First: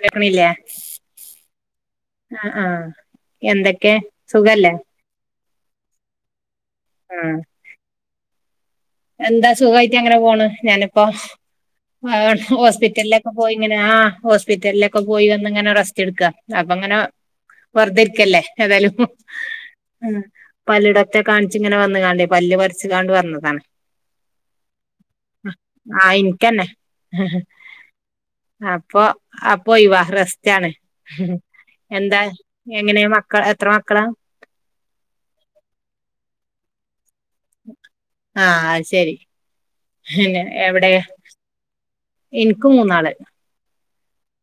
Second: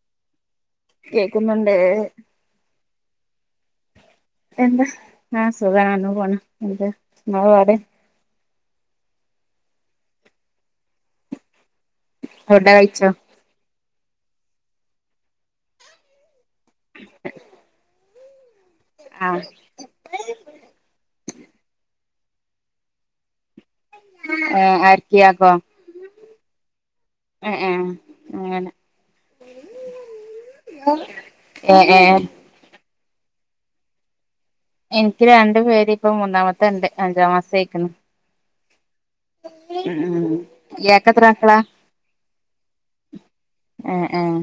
കേകണില്ല കേക്കുന്നുണ്ട് ആഹ് ആഹ എന്തൊക്കെ സുഖല്ലേ ആഹ് സുഖാണ് അങ്ങനെ പോണ എന്ത ആ മാ അരെ എന്താ സുഖമായിട്ട് അങ്ങനെ പോണ് ഞാനിപ്പോ ആ ഫുഡ് കഴിച്ചോ ഹോസ്പിറ്റലിലൊക്കെ പോയി ഇങ്ങനെയാ ഹോസ്പിറ്റലിലൊക്കെ പോയി വന്ന് ഇങ്ങനെ റസ്റ്റ് എടുക്കുക അപ്പ അങ്ങനെ വെറധരിക്കല്ലേ ഏതായാലും ആ പലട മത്തെ കാണിച്ചങ്ങനെ വന്ന കാണ്ടേ പല്രച്ച്കാണ്ട് വഞ്ഞന്നതാണ് ആർക്കിയാക്കോ ആഹ് ഇനക്ക്ന്നെ ഏ ഏ അങ്ങനെ അപ്പൊ അ പോയി വ റസ്തയാണ് ഏ ഏ എന്താ എങ്ങനെ മക്കള എത്ര മക്കളാ? ഇണ്ട് അഞ്ചാം മാസ ആക്കുന്നു ആ അത് ശരി പിന്നെ എവിടെ? ഇയാക്ക് എത്ര മക്കളാ എനിക്കും മൂന്നാളായി ആഹ് ആഹ്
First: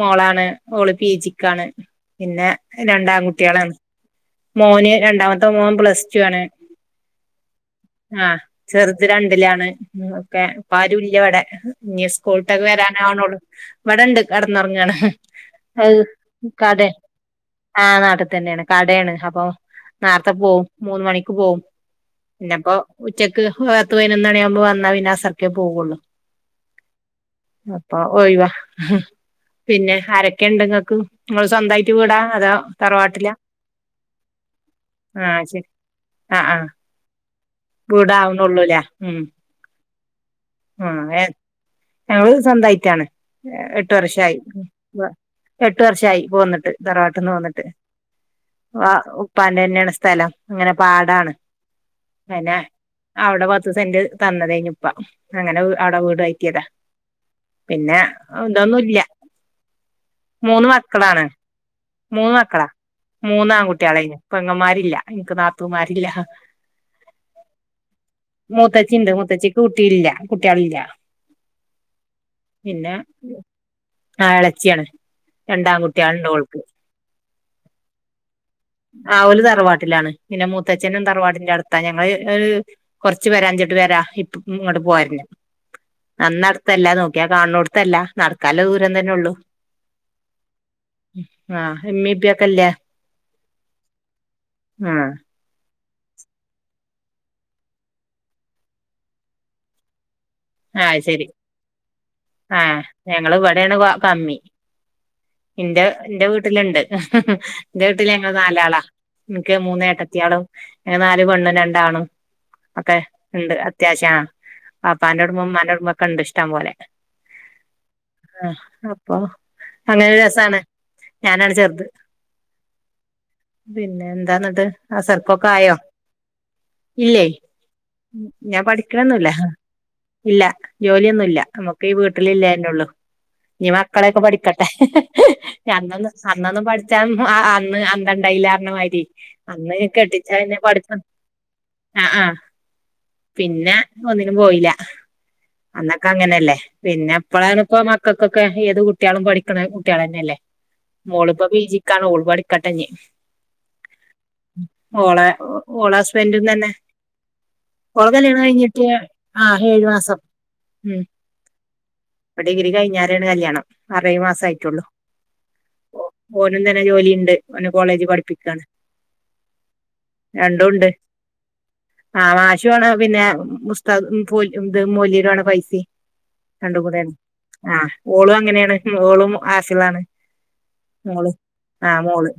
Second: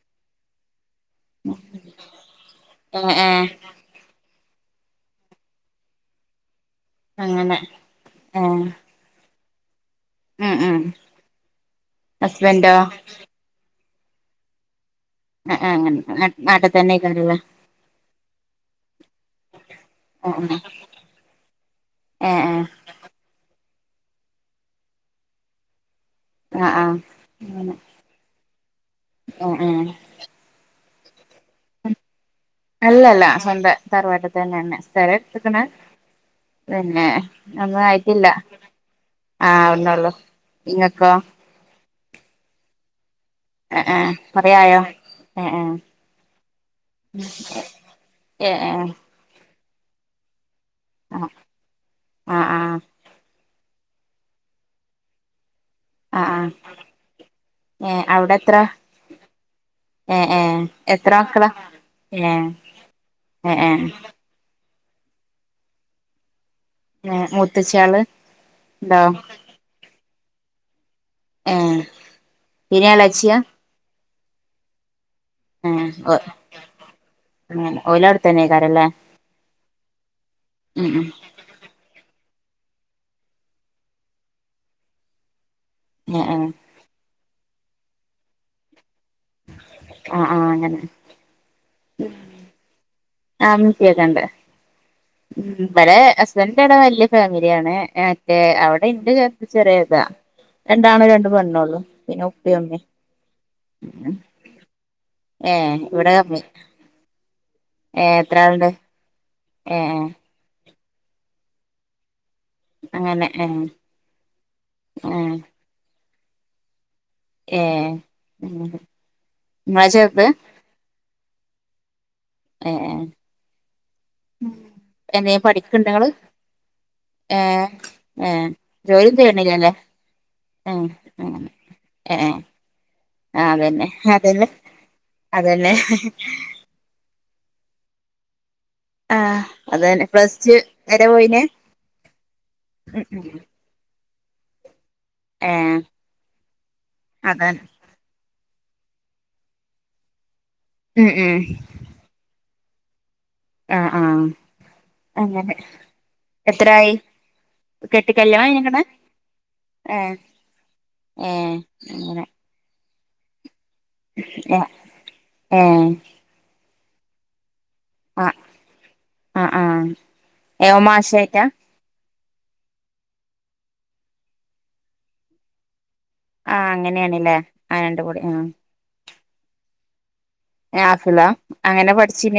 മോളാണ് മോള് പി ജക്കണ് പിന്നെ ഏ ഏ രണ്ടാൺകുട്ടികള മോന് രണ്ടാമത്തെ മോൻ പ്ലസ് ടു ആണ് അങ്ങനെ ആഹ ഏ ചെറുത് രണ്ടിലാണ് ഒക്കെ ഉം അപ്പ ഉം ആരു ഇല്ല ഇവിടെ ഇനി സ്കൂളത്തൊക്കെ ഹസ്ബൻഡോ വരാനാവണള്ളു വടണ്ട് കടന്നുറങ്ങാണ് ആ ആ അത് അങ്ങനെ നാട്ടിൽ കട തന്നെ ആയിക്കാരല്ലേ ആ നാട്ടത്ത് തന്നെയാണ് കടയാണ് അപ്പ ആ നേർത്തെ ആ പോകവും മൂന്ന മണിക്ക് പോകവും ഏ ഏ പിന്നപ്പോ ഉച്ചക്ക് ത്തത്ത് പതിനന ഒന്നാണ ആവുമ്പോ വന്നൽ വിനാസർൊക്കെ പോവുള്ളൂ ആ ആ അങ്ങനെ അപ്പൊ ഓയ്വാ ഏ ഏ പിന്നെ ആരൊക്കെ ഉണ്ടങ്ങൾക്ക് നമ്മൾ സ്വന്തമായിട്ട് വിടാ അതോ തറവാട്ടില തറവാട്ടത്ത് തന്നെന്നെ സ്ര എക്കണ ആഹ് ആഹ് പിന്നെ ഒന്നും ആയിട്ടില്ല വീടാവണള്ളൂല്ലേ ഉം ആഹ ഒന്നള്ളൂ ങ്ങക്കൊ ആഹ് ഞങ്ങള് സ്വന്തമായിട്ടാണ് ഏ എട്ടു ഏ വർഷമായി കൊറേ ആയോ ഏ ഏ എട്ടു വർഷമായി പോന്നിട്ട് ധറവാട്ടുന്ന് പോന്നിട്ട് ഏഹ് ആ വ ഉപ്പാൻ തന്നെയാണ് സ്ഥലം അങ്ങനെ ആ പാടാണ് ആ പിന്നെ ആ അവിടെ പത്ത് സെന്റ് തന്നതേയിൻപ്പ അങ്ങനെ അവിടെ ആ വീട് ആ കയറ്റയതാ ഏ പിന്നെ അവിടെ എത്ര എന്തൊന്നുംല്ല ഏ ഏ മൂന്ന് എത്ര മക്കളാണ് മക്കളാ ഏ മൂന്ന് മക്കളാ മൂന്നാ ക ഏ ഏ കുട്ടികളന് ഇപ്പ അങ്ങമാരില്ല എനക്ക് നാത്തൂമാരില്ല മൂത്തച്ച്യാള് ഇണ്ടോ മുത്തച്ചിണ്ട് മത്തച്ചിക്ക് കുട്ടിയില്ല കുട്ടികളില്ല ആഹ് പിന്നെ എളച്ചിയാ ആ ഇളച്ചിയാണ് ഓ രണ്ടാംകുട്ടിയാണ് ഉണ്ട്ൾക്ക് ഓല് അവ്ട്ത്തന്നേക്കാരല്ലേ ആ ഒരു ഒരു തറവാട്ടിലാണ് പിന്നെ ഉം മൂത്തച്ഛനും ഉം തറവാടിന്റെ അടുത്താ ഞങ്ങള് കൊറച്ചു പേരാ അഞ്ചിട്ട് പേരാ ഇപ്പ ഇങ്ങോട്ട് പോരുന്ന ഏ ഏ നന്നടഥംല്ലാ നോക്ക എ കാണ കൊടുത്തല്ല നടക്കാല തന്നെ ഉള്ളൂ ആ ആ അങ്ങനെ ആഹ് മ്മി ഇബക്കല്ലേ ആ മസിയക്കണ്ടേ ഉ മ്മല ഹസ്ബൻഡന്റെട വലിയ ഫാമിലിയാണ് മറ്റേ അവിടെ ഇന്റെ ച ചെറിയതാ ആ രണ്ടാണോ ശരി രണ്ട പെണ്ണള്ളൂ പിന്നെ ആ ഉപ്പിമ്മേ എന്റെ എന്റെ വീട്ടിലുണ്ട് എന്റെ ഏ വീട്ടിൽ ഞങ്ങള്ൾ എത്ര ആളുണ്ട് നാലാളാ എനിക്ക് ഏ മൂന്നേട്ടത്തിയാളോ ഞങ്ങ നാല് പെണ്ണ് രണ്ടാാണ് അപ്പൊ അങ്ങനെ ഏ ഉണ്ട് അത്യാവശ്യം ആ ഏ പാപ്പാനോട് മ്മ കണ്ട ഇഷ്ടം പോലെ ഏ ആ നിങ്ങളെ അപ്പൊ അങ്ങനെ ചെറുത് രസാണ് ഞാനാണ് ചെറത് ഏ പിന്നെ എന്താന്നട്ട് എന്തേലും അസർപ്പൊക്കെ ആയോ പഠിക്കണ്ടോ നിങ്ങള് ഇല്ലേ ഏ ഏ ഞാൻ ജോലിയും പഠിക്കണന്നല്ല ചെയ്യണില്ലല്ലേ ഇല്ല ഏ ജോലിയൊന്നുല്ല നമ്മുക്ക് ഈ ഏ വീട്ടില ഇല്ലന്നെ ഉള്ളൂ ആ നീ അതന്നെ മക്കളെയൊക്കെ അതന്നെ പഠിക്കട്ടെ അതന്നെ അന്നൊന്ന് അന്നൊന്നും പഠിച്ചാൻ അന്ന് അന്തണ്ടായില്ല മാരി ആ അന്ന് അതന്നെ കെട്ടിച്ചാ പ്ലസ് ടു എന്നെ പഠിപ്പ് വരെ പോയിനെ ആ ആ പിന്നെ ഒന്നിനും പോയില്ല ഏ അന്നൊക്കെ അങ്ങനെയല്ലേ പിന്നെ അതാണ് എപ്പഴാണ് ഇപ്പ മക്കൾക്കെ ഏത് കുട്ടികളും പഠിക്കണ കുട്ടികള തന്നെയല്ലേ ഉം ഉം മോളപ്പ ബീജിക്കാണ്ോൾ പഠിക്കാട്ടെന്നെയെ ആ ആ ഓള അങ്ങനെ ഓള ഹസ്ബൻഡന്ന് തന്നെ എത്രായി കെട്ടി കൊഴഗലണ കല്യാണം കഴിഞ്ഞേക്കണ് ഇഞ്ഞിട്ട് ഏ ആഹ്വാ ഏ അങ്ങനെ ഉ ഡിഗ്രി കഴിഞ്ഞരാണ് കല്യാണം അറേ മാസ ഏ ആയിട്ടുള്ളു ഏ ഓ ഓനും തന്നെ ജോലിുണ്ട് പിെ കോളേജിൽ ആ പഠിപ്പിക്കാണ് ആ ആ രണ്ട ഉണ്ട് ഏമാശായിട്ടാ ആഹ് മാാശുാണ് പിന്നെ മുസ്തകം ഇ മൂല്യര ആണ പൈസ ആ കണ്ട കൂടെെ അങ്ങനെയാണല്ലേ ആ ആ് രണ്ട് കൂടി ഓളും അങ്ങനെയാണ് ഓളും ആസിലാണ് ഫിലാം അങ്ങനെ മോള് പഠിച്ചീന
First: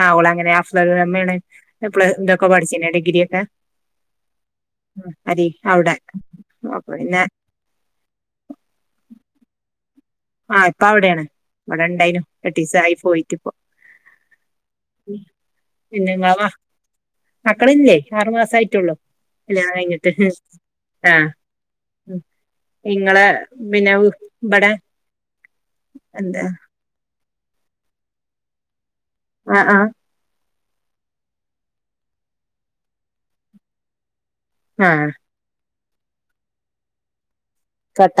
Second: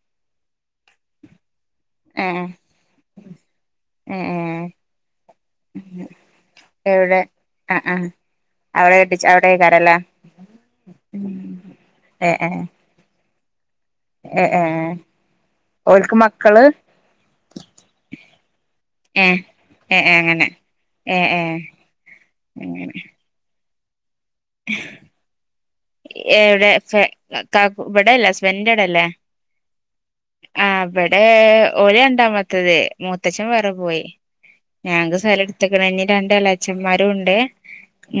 ആ അവള അങ്ങനൊഫ്മ്മാണ് ഇതൊക്കെ പഠിച്ചന്നെ ഡിഗ്രിൊക്കെ ഉ ഉ അരി അഔടാ എവിടെ ആ ആ അവിടെ അവിടെ കരല ആഹ ഇപ്പ അവിടെയാണ് ഇവിടെ ഇണ്ടായിു ഏ ഏ കട്ടീ ആയി പോയിട്ട ഇപ്പോ ഏ ഏ ക്ക് മക്കള് മക്കള ഇല്ലേ ആറുമാസ ആയിട്ടുള്ളൂ ഏ അല്ല ഏ കഴിഞ്ഞിട്ട് ഏ അങ്ങനെ ഏ ആഹ ഏ അങ്ങനെ ഇങ്ങളെ വിനാവ ഇവിടെ എന്താ എവിടെ ഇവിടെയല്ലേ ഹസ്ബന്ഡന്റെ ഇട അല്ലേ ആഹ ആഹ ആ അവിടെ ഒഓല ഉണ്ടാ പത്തത് മൂത്തച്ഛൻ വേറെ പോയി ആ ഞങ്ങക്ക് സ്ഥലം എടുത്തക്കണ രണ്ട അലാച്ചന്മാരും ഉണ്ട്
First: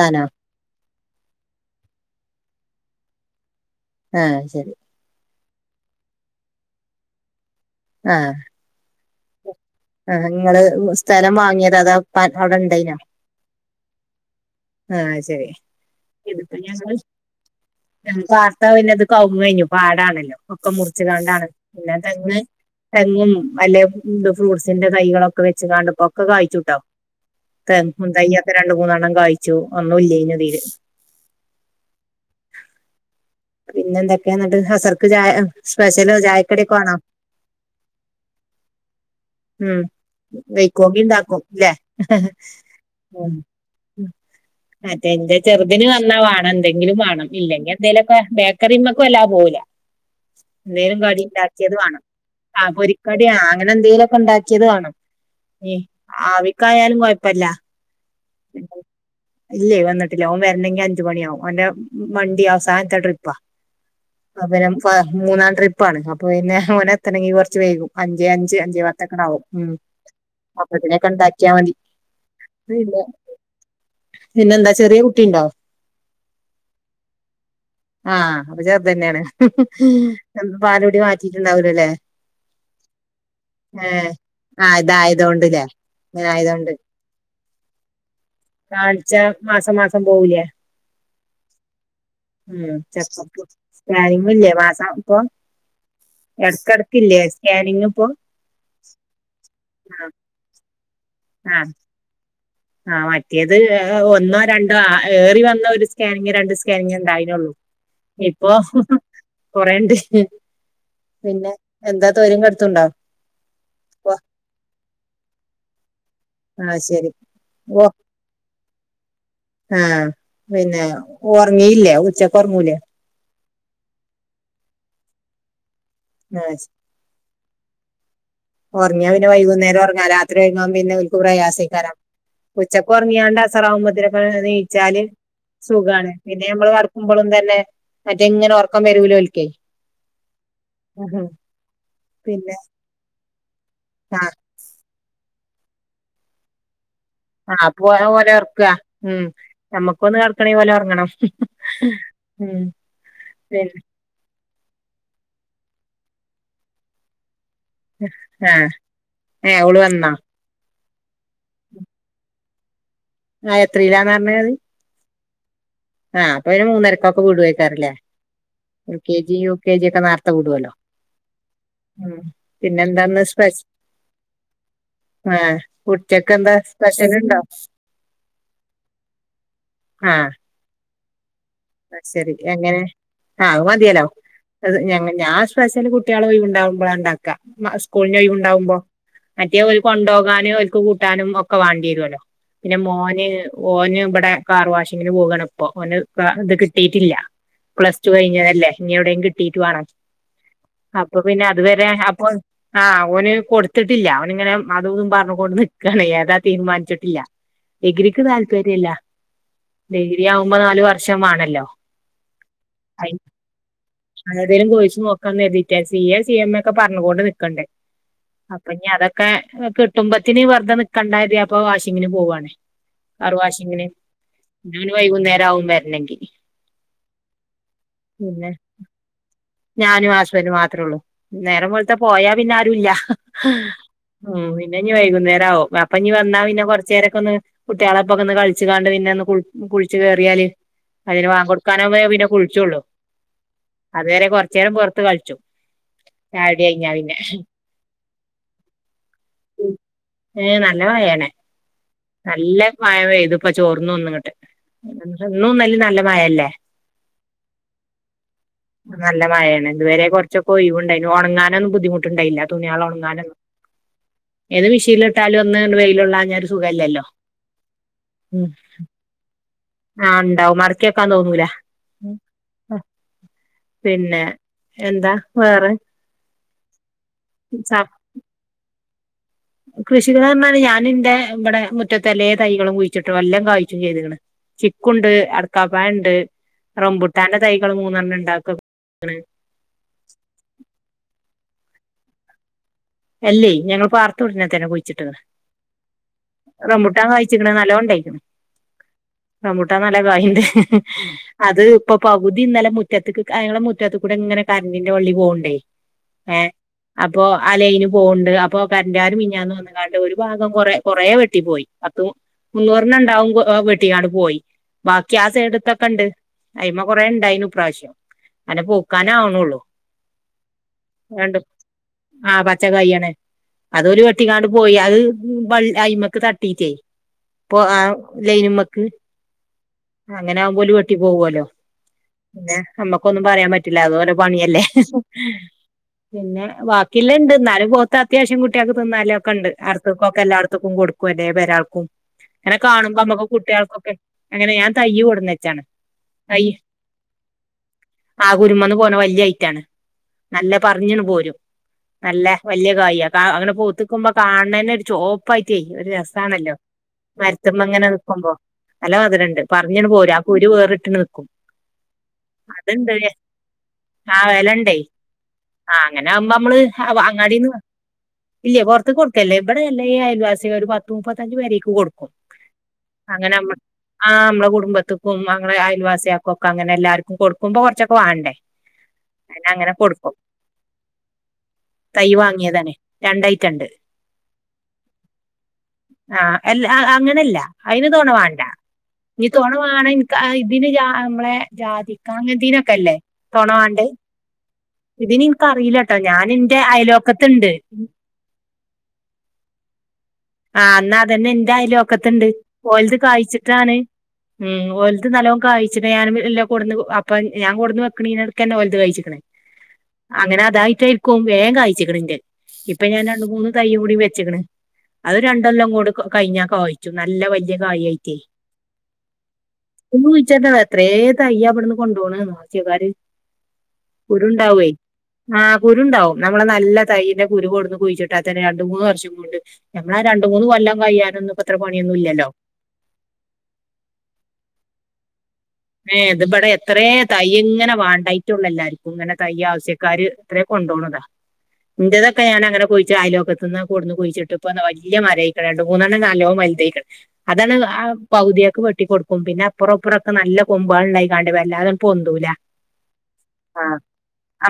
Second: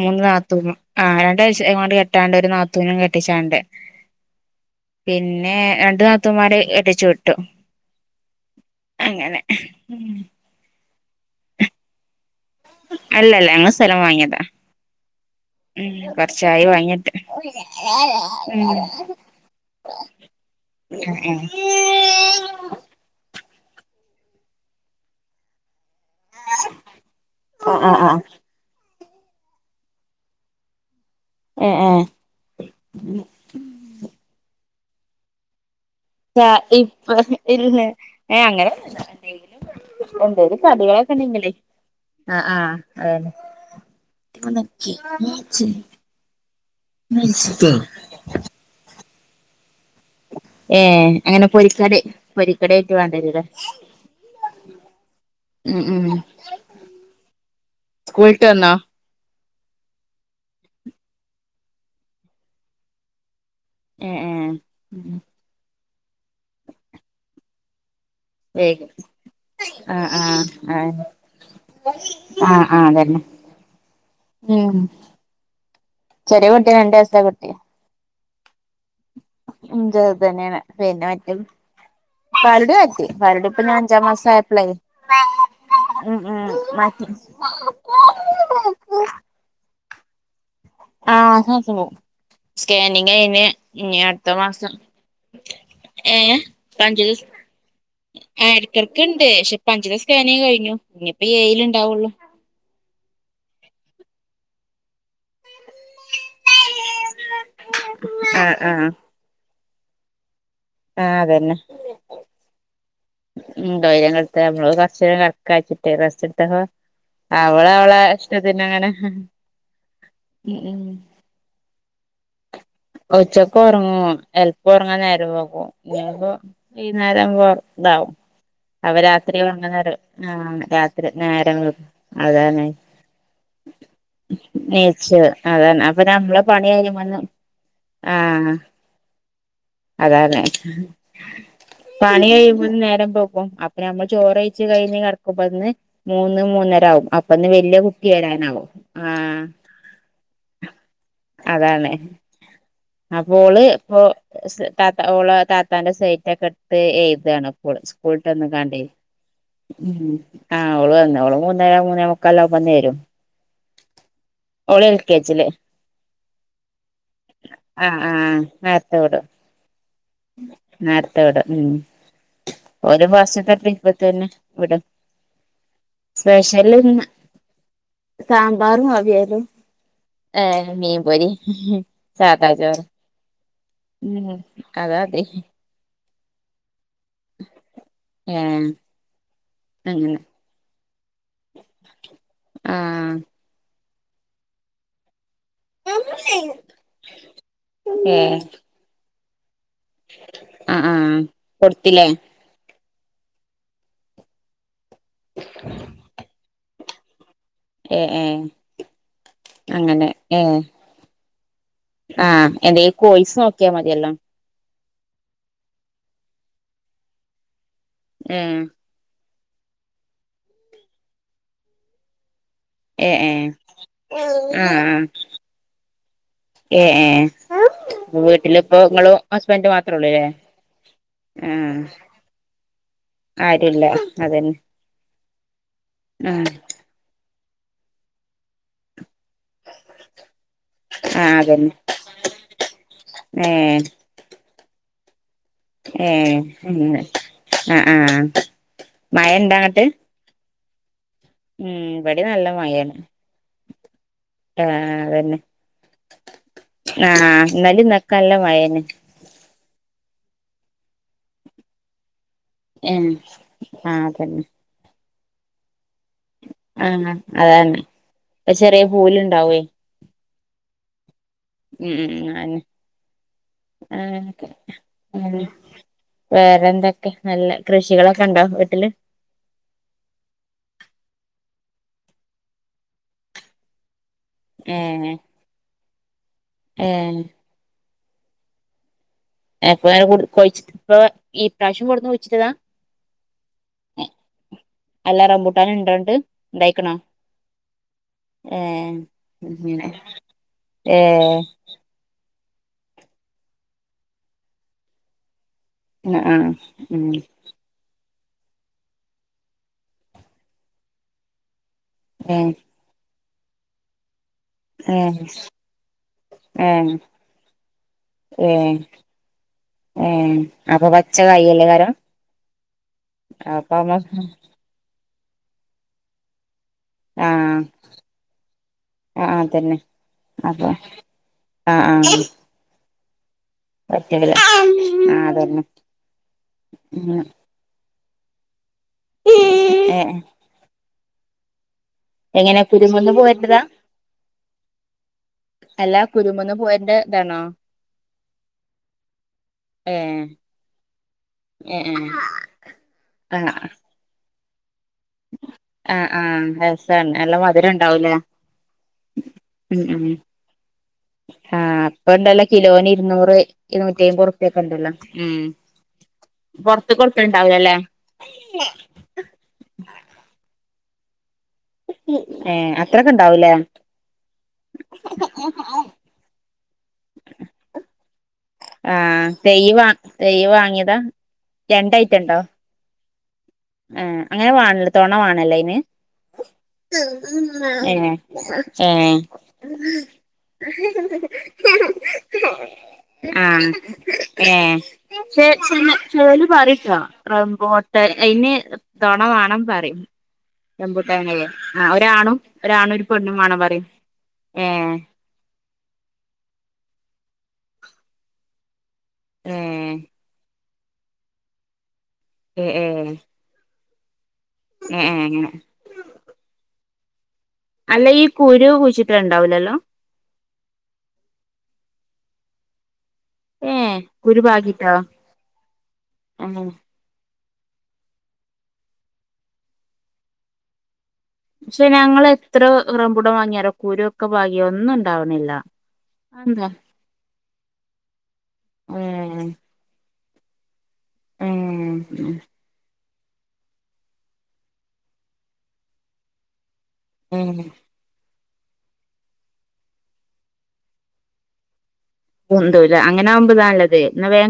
മൂന്ന് നാത്തൂമ്മ ആ് രണ്ടാം ഇങ്ങോണ്ട് കെട്ടാണ്ട് ഒരു നാത്തൂനും കെട്ടിച്ചാണ്ട് ആഹ ശരി പിന്നെ രണ്ടു താത്തമാര് അടിച്ചു വിട്ടു ആഹ അങ്ങനെ ഉം ആഹ നിങ്ങള് സ്ഥലം വാങ്ങിയത് അതാ പ അവിടെ ഉണ്ടേനോ അല്ലല്ല ഞങ്ങൾ സ്ഥലം വാങ്ങിയതാ ആഹ ശരി ഉം ഇതിപ്പ കൊറച്ചായി ഞങ്ങള് വാങ്ങിട്ട് വാർത്താവ പിന്നെത് കവ കഴിഞ്ഞു പാടാണല്ലോ ഉം മുറിച്ചതാണ്ടാണ് പിന്നെ തെങ്ങ് തെങ്ങും അല്ലെ ഫ്രൂട്ട്സിന്റെ കൈകളൊക്കെ വെച്ച് ക ഇപ്പൊക്കെ കായിച്ചുട്ടോ ആ ആ ആ തയ്യൊക്കെ രണ്ട മൂന്നെണ്ണം കായിച്ചു ഒന്നും ഇല്ല ഇ തീര് ഏ ഏ പിന്നെ എന്തൊക്കെയ എന്നിട്ട് ഹസർക്ക് ചായ സ്പെഷ്യല് ചായക്കടിയൊക്കെ വേണോ ഇപ്പൊ ഇന്ന് അങ്ങനെ എന്തെങ്കിലും ഉം എന്തേിലും വൈക്കോങ്കി ഇണ്ടാക്കും കടികളൊക്കെണെങ്കിലേ ല്ലേ ആ ആഹ ഉം അതന്നെ മറ്റേ എന്റെ ചെറുതിന് വന്നാ വേണം എന്തെങ്കിലും വേണം ഇല്ലെങ്കിൽ എന്തേലൊക്കെ ബേക്കറ ല്ലാ പോല ഏ എന്തേങ്കലും കടി അങ്ങനെ ഉണ്ടാക്കിയത് പൊരിക്കടി വേണം അ പൊരിക്കടി ആയിട്ട് പൊരിക്കടിയ വേണ്ടിവരൂല്ലേ അങ്ങനെ എന്തേങ്കലിലുംൊക്കെ ഉണ്ടാക്കിയത് വേണം എ ഉം ഉം ആവിക്കായാലും കൊഴപ്പല്ല സ്ക്കൂൾ വിട്ട് വന്നോ? ഇല്ലേ വന്നിട്ടില്ല. ഓൻ വരണെങ്കി അഞ്ചുമണിയാവും ഓന്റെ വണ്ടി അവസാനത്തെ ട്രിപ്പാ ഏ അ ഏ പിന്നെ ഫ മൂന്നാം ട്രിപ്പാണ്. അപ്പൊ പിന്നെ ഓനെ എത്തണമെങ്കിൽ കുറച്ച് വൈകും അഞ്ചേ അഞ്ച് വേഗ അഞ്ചേ പത്തക്കണാവും. ഉ ആ ആ ആ അപ്പതിനെക്കെ ഉണ്ടാക്കിയാ മതി ആ ആ പിന്നെ ഉം അതന്നെ പിന്നെന്താ ചെറിയ കുട്ടിണ്ടോ ചെറിയ കുട്ടിയ രണ്ട് വയസായ കുട്ടി പ്പ ചെർതന്നെയാണ് ഹ് ചെറുത് ഹി തന്നെയാണ് പാലുടി പിന്നെ മറ്റേ മാറ്റിട്ടുണ്ടാവലോല്ലേ പാലുടി മാറ്റി പാലുടിപ്പൊ ഞാ അഞ്ചാം മാസം ആയപ്പളേ ആഹ് ഇതായതോണ്ട്ല്ലേ ഉം ഉം മാറ്റി കാണ്ച്ച മാസം മാസം പോവുലേ ആഹ മാസംപോവും ഉം ചെക്കപ്പ് സ്കാനിംഗ് ല്ലേ മാസം മാസവുമ്പോ ഏ എട്ക്കട്ക്കില്ലേ സ്കാനിങ്പ്പോ അ എട്ക്കട്ക്കിണ്ട് ഷെ പ്പഅഞ്ചിലെ സ്കാനിങ് കഴിഞ്ഞു. ഇൻഞ്ഞിപ്പ ഏയ്ല്ണ്ടാവൊള്ളൂ ആ മറ്റേത് ഒന്നോ രണ്ടോ ഏറിവന്ന ഒരു സ്കാനിങ് രണ്ട് സ്കാനിങ്ണ്ടായി റ്റെഒള്ളു ആ ഇപ്പൊ ആ കൊറേണ്ട് പിന്നെ എന്താ തൊ ഇണ്ടായിനെട്തെ ഇവള് കച്ചറണ്ടാക്കക്കിട്ട് റസ്റ്റ്‌ ഇട് ത ത ആഹ് ശരി അവള അവള ഇഷ്ട്ടത്തിന് അങ്ങനെ ആ ഉം ഉം പിന്നെ ഒർങ്ങീല്ല ഉച്ചക്ക് ഒറങ്ങൂല ഉച്ചക്ക ഒർങ്ങൂ എൽപ്പം ഒർങ്ങാൻ നേരംവെകും ഇഞ്പ്പോ ഈ നേരവുമ്പോ ഇതാവും അവ ഒറങ്ങിയ പിന്നെ രാത്രി ഒറങ്ങുന്നേരം വൈകുന്നേരഒറങ്ങാ രാത്രി ആഹ് ഉറങ്ങ രാത്രി പിന്നോൽക് നേരം വൈകും പ്രയാസായിക്കാരം. അതാണ് ഉച്ചക്ക് ഒറങ്ങിയാണ്ട അസറാവുമ്പത്തിനൊക്കെ നീച്ചാല് നീച്ച് അതാണ് അപ്പൊ സുഖാണ്. നമ്മളെ പിന്നെ പണി മ്മള് കഴിയുമ്പോന്ന് കെട്ക്കുമ്പൊള് ന്തെ പിന്നെ മറ്റെങ്ങനെ ഒറക്കം വെരുലോൽക്കെ അതാർഞ്ഞെ പണി പിന്നെ കഴിയുമ്പോത്തിന് നേരംമ്പെകും അ പ്പ നമ്മൾ ആ ചോറെഴിച്ച്കഴിഞ്ഞ് കിടക്കുമ്പന്ന് മൂന്ന് മൂന്നര ആവും ആ പോള ഓലെഒർക്ക ഉം ആഹ് നമ്മക്കൊന്ന് കെട് ക്കണി ഓലൊർങ്ങണം അപ്പ ഓള് ഇപ്പൊ ഓള താത്താന്റെ സൈറ്റഒക്കെ ഇട്ത് എഴ്താണ് ഓള് ആ സ്കൂൾട്ടന്ന്കാണ്ടേ ഏ ഓള് വന്നാ ആ ഓള് വന്ന് ഓള് മൂന്നര മൂന്നേ മുക്കെല്ലാവുമ്പന്നേരും ആഹ എത്രല്ലാന്നർഞ്ഞ അഹ് കേജ്ജ്ലേ ആ അപ്പൊ പിന്നെ മൂന്നരക്കൊക് ക്ക വിടൊയ്ക്കാരെല്ലേ ആഹ് ആഹ് നേരത്തെ എൽ കെ വിടും ജി യുകെ ജി ഒക്കെ നേര്ത്തെ വിടൊല്ലോ ഓലെ ഫസ്റ്റ്ത്ത ട്രിപ്പ് തന്നെ വിടും ആ ഉച്ചക്കെന്താ സ്പെഷ്യല് ഇന്ന് സ്പഷല്ണ്ടോ സാമ്പാറും അവിയലും ആ ഏ മീൻപൊരി അത് ശരി സാദാ എങ്ങനെ ചോറ് അത് മതിയല്ലോ ഉം അത് അതാ ഞങ്ങ മതി ഞാൻ സ്പെഷല് കുട്ടിളെ ഒഴിവ്ണ്ടാവുമ്പളാ ൻ ണ്ടാക്ക സ്കൂൾന് ഏഹ് ഒഴിവ്ണ്ടാവുമ്പൊ മറ്റേ ഒരു അങ്ങനെ കൊണ്ടോകാനു ഓൽക്ക് കൂട്ടാനും ഒക്കെവാണ്ടിരൊല്ലോ പിന്നെ ആഹ് മോന് ഓന് ഇവിടെ കാർ വാഷിങ്ങിന് പോകണപ്പോ ഓന് ക കിട്ടിട്ടില്ല പ്ലസ്ടു ഏഹ് കഴിഞ്ഞതല്ലേ ഇനി എവിടെ കി ട്ടിട്ട് വേണം ആഹ് അപ്പൊ ആഹ് പിന്നെ അതുവരെ കൊടുത്തില്ലേ അപ്പൊ ആ ഓന് കൊടുത്തിട്ടില്ല ഓനിങ്ങനെ അതുഇതും പറഞ്ഞുകൊണ്ട് നിക്കാണ് ഏതാ തീരുമാനിച്ചിട്ടില്ല. ഏഹ് ഡിഗ്രിക്ക് ഏഹ് താല്പര്യല്ല. അങ്ങനെ ഡിഗ്രി ഏഹ് ആവുമ്പോ നാല് വർഷം വാണ ല്ലൊ ആഹ് എന്തേലും അയി കോഴ്സ് നോക്കിയാ മതിയല്ലോ അങ്ങനെതേലും കോഴ്സ് നോക്കന്ന അര്തിട്ട സി എ സി എം ഒക്കെ പറഞ്ഞുകോണ്ട് നിക്കണ്ടേ ഉം അപ്പൊ ഇഞ്ഞി അത ഒക്കെ കിട്ടുമ്പത്തിന് വെറുതെ നിക്കണ്ടാരുതി അപ്പ വാഷിങ്ങിന് പോവാണ്. ഏ ഏ കാർ വാഷിംങ്ങിന് ആഹ് ഞ്ഞോന് ആഹ് വൈകുന്നേരാവും വരുനെങ്കി. ഏ ഏ വീട്ടിലിപ്പോ ഇങ്ങളും ഹസ്ബൻഡ് മാത്രേ ഞാനും ഉള്ളൂല്ലേ ഹസ്ബൻഡ് മാത്രേഒള്ളൂ ആഹ് നേരെംവെളുത്ത പോയാപിന്നെ ആരുല്ല. ആരുല്ല ഉം അതന്നെ പിന്നെ ഇഞ് വൈകുന്നേരംആവും അപ്പൊ ഇഞ് ആഹ് വന്നാപിന്നെ കൊറചേരക്കൊന്ന് കുട്ടിളെപൊക്കൊന്ന് കളിച്ച്കാണ്ട് പിന്നെഒന്ന് കുള് കുളിച്ച് കേറിയാല് അയിന് ആഹ് ബാങ്ക് അതന്നെ കൊടുക്കാനാവുമ്പയെ പിന്നെ കുളിച്ചോള്ളു ഏ പൊർത്ത് കളിച്ചും ഏ ചായുടി കഴിഞ്ഞാ ങ്ങനെ പിന്നെ ആ ആഹ മഴ ഇൻട്ടാ അങ്ങട്ട്. ഏ നല്ല മയെണ് ഉം ഇവിടെ നല്ല മഴപെയ്തു ഇപ്പം ചോർന്ന് ഒന്ന് ങ്ങട്ട്. ആഹ അതന്നെ ആഹ ഇന്നലിം ഇന്ന് ഒക്കെ നല്ല മഴന്നെ. നല്ല മഴാണ് ഇതുവരെ കുറച്ചൊക്കെ ഒഴിവുണ്ടയ്ന്നു ഉണങ്ങാനൊന്നും ബുദ്ധിമുട്ടുണ്ടായില്ല. തുണിയാള് ഏഹ് ഒണങ്ങനും ആഹ് അതന്നെ ഏത് മിഷീൽട്ടാലും ഒന്ന് ണ് വെയ്ല് - ൽ കൊള്ളാന്നാൽ ഒരു സുഖയില്ലല്ലോ. ആഹ് അതാണ് ചെറിയ പൂല് ഇണ്ടാവേ ആ മ് ണ്ടാവും മടക്കി വെക്കാൻ തോന്നൂല ഉം ഉം ഉം അ ആന്നെ. പിന്നെ എന്താ വേറെ. വേറെ എന്തൊക്കെ നല്ല കൃഷികളൊക്കെ ഉണ്ടോ വീട്ടില്. കൃഷികൾ പറഞ്ഞാൽ ഞാൻ ഇന്റെ ഇവിടെ മുറ്റത്ത്എല്ലാ തൈകളും കുഴിച്ചിട്ടുഎല്ലാം കായ്ച്ചും ചെയ്ത്ക്ക് ണ്. ചിക്കുണ്ട് ഏഹ് അടക്കാപ്പായണ്ട് ഏഹ് റംബുട്ടാന്റെ തൈകള് മൂന്നെണ്ണം ഉണ്ട് അതൊക്കെ എപ്പ കൊഴിച്ച് ഇപ്പൊ ഈ പ്രാവിശ്യം കൊടുഞ്ഞ് കുഴിച്ചിട്ടതാ. അല്ലേ ഞങ്ങള് പാർത്ത ഉടനെ തന്നെ കുഴിച്ചിട്ടത്താ അല്ല റംബൂട്ടാൻ ഇണ്ടോണ്ട് റംബുട്ടാൻകഴിച്ച്ക്ക്ണനല്ല. നല്ലോണ്ടയ്ക്ക്ണ്. ഏ. റമ്പൂട്ടാൻനല്ല കായ്ണ്ട് അത് ഇപ്പ പൗ ദ്ധി ഇന്നലെ മുറ്റത്ത്ക്ക് അങ്ങളെ മുറ്റത്ത് കൂടി ഇങ്ങനെ കറന്റിന്റെ വള്ളി പോക്ണ്ടേ. ഏ ആഹ് ഉം അപ്പൊ അ ലൈനും. പോക്ണ്ട് അപ്പൊ കാന്റർ മിഞ്ഞാന്ന് വന്ന്കാണ്ട് ഒരു ഭാഗംകൊറേ കൊറേ വെട്ടി പോയി. പത്ത് മു ഏഹ് മുന്നൂർണ്ണം ഉണ്ടാവും വെട്ടിക്കാണ്ട്പോയി. ബാക്കി ആ ഏഹ് സൈയ്ട്ട്ത്തൊക്കെ ഇണ്ട് അയിമ ഏഹ് കൊറെേ ഇണ്ടായ്നു ഇപ്രാശ്യം. അനെ ഏഹ് പൗക്കാൻ ആവ്ണ്ള്ളൂ ഏഹ് അപ്പൊ പച്ച ഇണ്ട് കായല്ലേകാരം ആ പച്ച. പച്ചകയാണ് അപ്പൊ നമ്മ അതൊരു വെട്ടിക്കാണ്ട് പോയി അത് വള്ളി അയ്മക്ക് തട്ടീറ്റേ. പോ ആഹ് ആ ലൈൻമ്മക്ക്. ആഹ് അതന്നെ അങ്ങനെ ആകുമ്പോ അപ്പൊ ഓൽ വെട്ടി പോവല്ലോ ആഹ് ആഹ് ഏ പറയാൻ പറ്റില്ല അതൊലെ പറ്റൂല പണിയല്ലേ ആഹ് അതന്നെ പിന്നെ ഉം ബാക്കിള്ളണ്ട്. പൗത്ത് അത്യാവിശ്യംകുട്ടിയൾക്ക് തിന്നാലേക്കെണ്ട് അടുത്ത് ഏഹ് ഒക്കെ എല്ലട്ത്ത്ക്കും കൊടുക്കും എല്ലാപേരാൾക്കും. അങ്ങനെ എങ്ങനെ കാണുമ്പോ കുരുമന്ന് അമ്മക്കും പോര്ണ്ടതാ കുട്ടികൾക്കൊക്കെ അങ്ങനെ ഞാൻ തയ്യ് കൊടുന്ന് വെച്ചാണ്. അല്ലാ തയ്യ് കുരുമന്ന് പോര്ന്റെ താണോ? ആ കുരുമന്ന് പോര്ന വല്യ ഐറ്റാണ് ഏ നല്ല പറഞ്ഞ്ട്ട് പോരും. ഏ ഏ നല്ല വലിയ കായിയാ കാ ആ അങ്ങനെ പൗത്ത് ക്കുമ്പോ കാണേന ഒരു ചോപ്പായിട്ട് ഒരു ആ ആ രസാണല്ലോ? രസാണ് നല്ല മര്ത്തുമ്മേ മധുരം ങ്ങനെ ഉണ്ടാവൂലേ നിൽക്കുമ്പോ നല്ല മധ് രണ്ട് പറിഞ്ഞ്ട്ട്പോര ആ കുരു വേറിട്ട്ണ് നിക്കും ആഹ് അപ്പൊ ഇണ്ടല്ലോ കിലോന് അതുണ്ട് ഇരുന്നൂറ് ഇരുന്നൂറ്റയ്മ്പ്ത് ഉർുപ്പ്യൊക്കെ ണ്ടല്ലോ ഉം. അങ്ങന ആകുമ്പമ്മള്. അ പൊറത്ത് അങ്ങാടിന്ന് കൊടുക്കലുണ്ടാവൂലല്ലേ ഇല്ല പുറത്ത് കൊടുക്കാലില്ല ഇവിടെ എല്ലേ അയൽവാസികൾ ഒരു പത്ത് മുപ്പത് പത്തഞ്ചു പേരേക്ക് കൊടുക്കും ഏ അത്രൊക്കെ അങ്ങനെ ഉണ്ടാവൂലേ നമ്മളെ ആ നമ്മളെ കുടുംബത്ത്ക്കും അമ്മെളെ അയൽവാസിയാക്കൊക്കെ അങ്ങനെ എല്ലാർക്കും കൊടുക്കുമ്പങ്ങനെ കുറച്ചൊക്കെ വാണ്ടേ. ആഹ അങ്ങനെ തെയ്യ് വാങ് തെയ്യ് വാങ്ങിയതാ? തൈയ്യ് രണ്ടായിട്ടുണ്ടോ വാങ്ങിയതാണ് രണ്ടായിറ്റം ആ അങ്ങനെ വാണല്ലോ തോണ വാണല്ലെ അയ്ന്. ആഹ അല്ല അങ്ങനല്ല അതിന് തോണ വണ്ട ഏ ഏ ഇനി തോണവാണ ഇൻ ക ഇതിന് രാ നമ്മളെ ജാതിക്കാ ങ്ങനെതീനൊക്കെല്ലേ തൊണവാണ്ട്- ഏ ചേ ചെല ചേലോല് ഇന്റെ പറിട്ടോ അയലോക്കത്ത്ണ്ട് റമ്പോട്ടാന് പിന്നെയ് തൊണ വാണം പറിമ് ആ ന്ന അതന്നെ ന്റെ ആയലോ ക്കത്തണ്ട് ഒരാണും ഓലത് ഒരു പെണ്ണും വാണം കഴിച്ചിട്ടാണ്. പറിം മ് ഏഹ് ഓലത്ത് നല്ലോണ് കായ്ച്ചിട്ടെ ഞാനും എല്ല കൊട്ന്ന്- അപ്പൊ ഞാൻ കൊടുന്ന് വെക്ക്ണീന്റെടക്കന്നെ ഓലത് കയ്ച്ചിക്ക്ണ് ഏഹ് അങ്ങനെ അതായിരി അതായിട്ടേയ്ക്കും ക്കും വേം കായ്ച്ചിക്ക്ണ്ന്റെ ഏഹ് ഇപ്പൊ ഞാൻ ഏഹ് രണ്ട് മൂന്ന് തയ്യുംകൂടി വെച്ച്ക്ക്ണ്. ഏഹ് അത് ഏഹ് അങ്ങനെ രണ്ടെല്ലം കൂടി കഴിഞ്ഞാൽ കയ്ച്ചും നല്ല വല്യ കായി അല്ല യായിട്ടേ ഈ കുരു കുഴിച്ചിട്ട്ണ്ടാവൂലല്ലോ - ഇത്രയ തയ്യ അവിടെന്ന് കൊണ്ടു പോണന്നോ ആസ്യക്കാർ. ഏ കുരുണ്ടാവേ ആഹ് കുരുണ്ടാവും നമ്മളെ ഏഹ് നല്ല തൈെ- കുരു കൊടന്ന് കുറിച്ചിട്ട തന്നെ രണ്ട മൂന്ന് വർഷം കൊണ്ട്ഞമ്മള ആ രണ്ട മൂന്ന് കൊല്ലം കയ്യ- പക്ഷെ ഞങ്ങ എത്ര റംമ്പുടം വാങ്ങിയരോ കൂര ഒക്കെ ഭാഗിയോ ഒന്നും- ഉണ്ടാവണില്ല ഏ ഇത്വിടെ അതെന്താ എത്രേ തയ്യ ഇങ്ങനെ വാണ്ടായിട്ടുള്ളല്ല ആരിക്കും ഇങ്ങനെ ഏഹ് തയ്യ ആവശ്യക്കാാര്- അത്ര കൊണ്ടപോണതാ ഏഹ് ഇൻറേതൊക്കെ ഞാൻങ്ങനെ പോയി ആയലുംക്കെ- തിന്ന് കൊടന്ന് കുഴിച്ചിട്ട് ഇപ്പ വല്ല്യ മരയക്കണ്ട് രണ്ട് മൂന്നണ്ണം നാലോ മലുതൈക്കൾ. അതാണ് ഏഹ് ആ പകതിയൊക്കെ വെട്ടി കൊടുക്കും പിന്നെ അപ്പറം അപ്പറൊക്കെ നല്ല കൊമ്പുകളായി കാാണ്ടി വല്ലാണ്ട് - ഉന്തൂല്ല അങ്ങനെ ആകുമ്പോതാണല്ലത് എന്ന വേ-